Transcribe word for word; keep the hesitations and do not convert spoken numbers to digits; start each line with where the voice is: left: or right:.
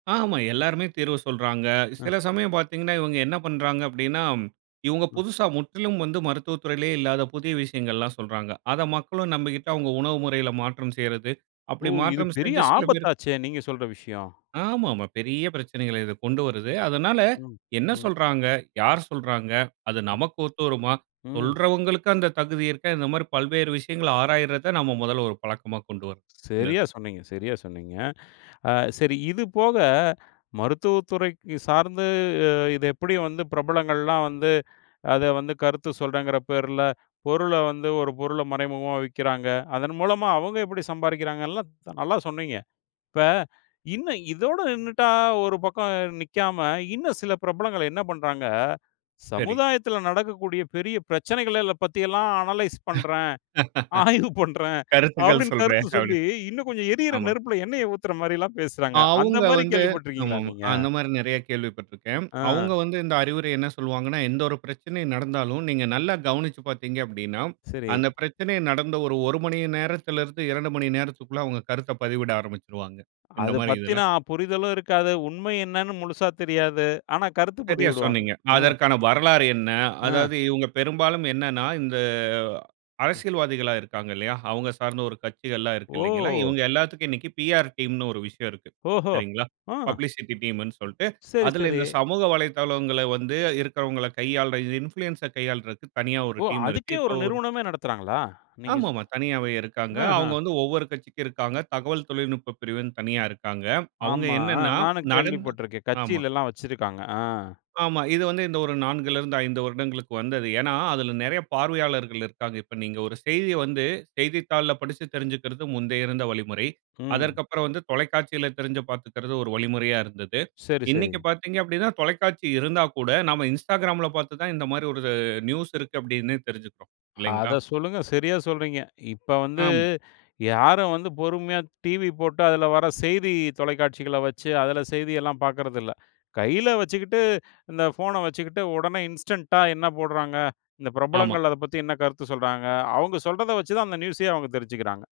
right: ஆமா. எல்லாருமே தீர்வு சொல்றாங்க.
left: அ.
right: சில சமயம் பாத்தீங்கனா இவங்க, என்ன பண்றாங்க, அப்படினா, இவங்க
left: ம்.
right: புதுச முற்றிலும் வந்து மருத்துவ துறையிலயே இல்லாத புதிய விஷயங்கள எல்லாம் சொல்றாங்க. அத மக்களும் நம்பிகிட்டு, அவங்க உணவு முறையில மாற்றம் செய்யறது.
left: ஒ!
right: அப்படி
left: இது
right: மாற்றம்
left: பெரிய
right: செஞ்ச சில பேர்
left: ஆபத்தாச்சே! நீங்க சொல்ற விஷயம்.
right: ஆமாமா. பெரிய பிரச்சனைகள, இது கொண்டு வருது. அதனால,
left: ம்,
right: என்ன
left: ம்.
right: சொல்றாங்க? யார் சொல்றாங்க? அது,
left: ம்.
right: நமக்கு ஒத்து வருமா?
left: ம்.
right: சொல்றவங்களுக்கு அந்த தகுதி இருக்கா? இந்த மாரி, பல்வேறு விஷயங்கள, ஆராய்றத நாம மொதல்ல, ஒரு பழக்கமா கொண்டு வரணும். இந்த
left: சரியா
right: இதுல.
left: சொன்னீங்க சரியா சொன்னீங்க. ஆ சரி. இது போக, மருத்துவ துறை சார்ந்து, அ, இது எப்படி வந்து பிரபலங்கள் எல்லாம் வந்து, அத வந்து கருத்து சொல்றகற பேர்ல, பொருள வந்து ஒரு பொருள மறைமுகமா விக்கறாங்க. அதன் மூலமா, அவங்க எப்படி சம்பாரிக்கிறாங்க, எல்லா, நல்லா சொன்னீங்க. இப்ப, இன்னும் இதோட நின்னுட்டா, ஒரு பக்கம் நிக்காம, இன்னும் சில பிரபலங்கள் என்ன பண்றாங்க,
right: சரி.
left: சமுதாயத்துல நடக்கக்கூடிய பெரிய பிரச்சனைகளைல பத்தி எல்லாம் அனலைஸ் பண்ற, ஆய்வு பண்ற,
right: கருத்துக்கள்
left: அப்படினு
right: சொல்றே
left: கருத்து
right: அப்டி.
left: சொல்லி, இன்னும் கொஞ்சம் எரியிற
right: ஆமா.
left: நெருப்புல எண்ணெய ஊத்தற மாரில்லாம் பேசுறாங்க. அந்த
right: அவங்க
left: மாரி
right: வந்து,
left: கேள்விப்பட்டு
right: ஆமா.
left: இருக்கிங்களா
right: ஆமா.
left: நீங்க?
right: அந்த மாரி நெறைய கேள்விப்பட்டுருக்கேன்.
left: ஆ.
right: அவங்க வந்து இந்த அறிவுரைய என்ன சொல்வாங்கனா? எந்த ஒரு பிரச்சனை நடந்தாலும், நீங்க நல்லா கவனிச்சு பார்த்தீங்க அப்படினா,
left: சரி.
right: அந்த பிரச்சனை நடந்த ஒரு மணி நேரத்துல இருந்து இரண்டு மணி நேரத்துக்குள்ள அவங்க கருத்து பதிவிட ஆரம்பிச்சுருவாங்க. இந்த
left: அத
right: மாரி இதுல.
left: பத்தின, புரிதலும் இருக்காது. உண்மை என்னன்னு முழுசா தெரியாது. ஆனா, கருத்து
right: சரியா
left: பதிவிடுவாங்க.
right: சொன்னீங்க.
left: ம்.
right: அதற்கான வரலாறு என்ன?
left: ஆ.
right: அதாவது, இவங்க பெரும்பாலும் என்னன்னா, இந்த
left: ம்.
right: அரசியல்வாதிகளா இருக்காங்கல்லையா, அவங்க சார்ந்த ஒரு கட்சிகள் எல்லாம் இருக்கு
left: ஓ!
right: இல்லைங்களா, இவங்க, எல்லாத்துக்கும் இன்னிக்கு பிஆர் டீம் னு ஒரு விஷயம் இருக்கு.
left: ஓஹோ!
right: சரிங்களா,
left: அம்.
right: பப்ளிசிட்டி டீம் னு சொல்ட்டு,
left: சரி,
right: அதுல
left: சரி.
right: இந்த சமூக வலைத்தளங்கள வந்து இருக்கிறவங்கள கையாள, இன்ஃப்ளூயன்ஸ் ஐ கையாளுறதுக்கு தனியா ஒரு
left: ஒ!
right: டீம் இருக்கு.
left: அதுக்கே,
right: இப்ப
left: ஒரு
right: ஒரு,
left: நிறுவனமே நடத்துறாங்களா? நீங்க சொ
right: ஆமாமா. தனியாவே இருக்காங்க.
left: அ
right: அவங்க,
left: அம்
right: வந்து ஒவ்வொரு கட்சிக்கும் இருக்காங்க. தகவல் தொழில்நுட்ப பிரிவு தனியா இருக்காங்க. அவங்க
left: ஆமா
right: என்னன்னா,
left: நானும் கேள்வி
right: நடந்
left: பட்டுருக்கேன்.
right: ஆமா,
left: கட்சில எல்லாம் வச்சிருக்காங்க. ஆ.
right: ஆமா. இது வந்து, இந்த ஒரு நான்குல இருந்து ஐந்து வருடங்களுக்கு வந்தது. ஏன்னா? அதுல நெறைய பார்வையாளர்கள் இருப்பாங்க. இப்போ நீங்க, ஒரு செய்திய வந்து, செய்தித்தாள்ல படிச்சு தெரிஞ்சுகறது, முந்தைய இருந்த வழிமுறை.
left: ம்.
right: அதற்கு அப்புறம் வந்து, தொலைக்காட்சியில தெரிஞ்சு பார்த்துக்கறது, ஒரு வழிமுறையா இருந்தது.
left: சரி, சரி.
right: இன்னிக்கு பார்த்தீங்கப்படினா, தொலைக்காட்சி இருந்தா கூட, நாம இன்ஸ்டாகிராம்ல பார்த்து தான் இந்த மாரி ஒரு நியூஸ் இருக்கு அப்படினு தெரிஞ்சுக்கறோம். இல்லைங்களா?
left: அத சொல்லுங்க. சரியா, சொல்றீங்க! இப்ப வந்து,
right: ஆம்.
left: யாரும் வந்து பொறுமையா, டிவி போட்டு, அதுல வர செய்தி தொலைக்காட்சிகள வச்சு, அதுல செய்தி எல்லாம் பாக்கறது இல்ல. கையில வச்சுக்கிட்டு இந்த ஃபோன வச்சுக்கிட்டு உடனே இன்ஸ்டன்ட்டா, என்ன போடுறாங்க, இந்த
right: ஆமா.
left: பிரபலங்கள் அத பத்தி, என்ன கருத்து சொல்றாங்க. அவங்க சொல்றத வச்சு தான், அந்த நியூஸ் அயே அவங்க தெரிஞ்சுக்கறாங்க.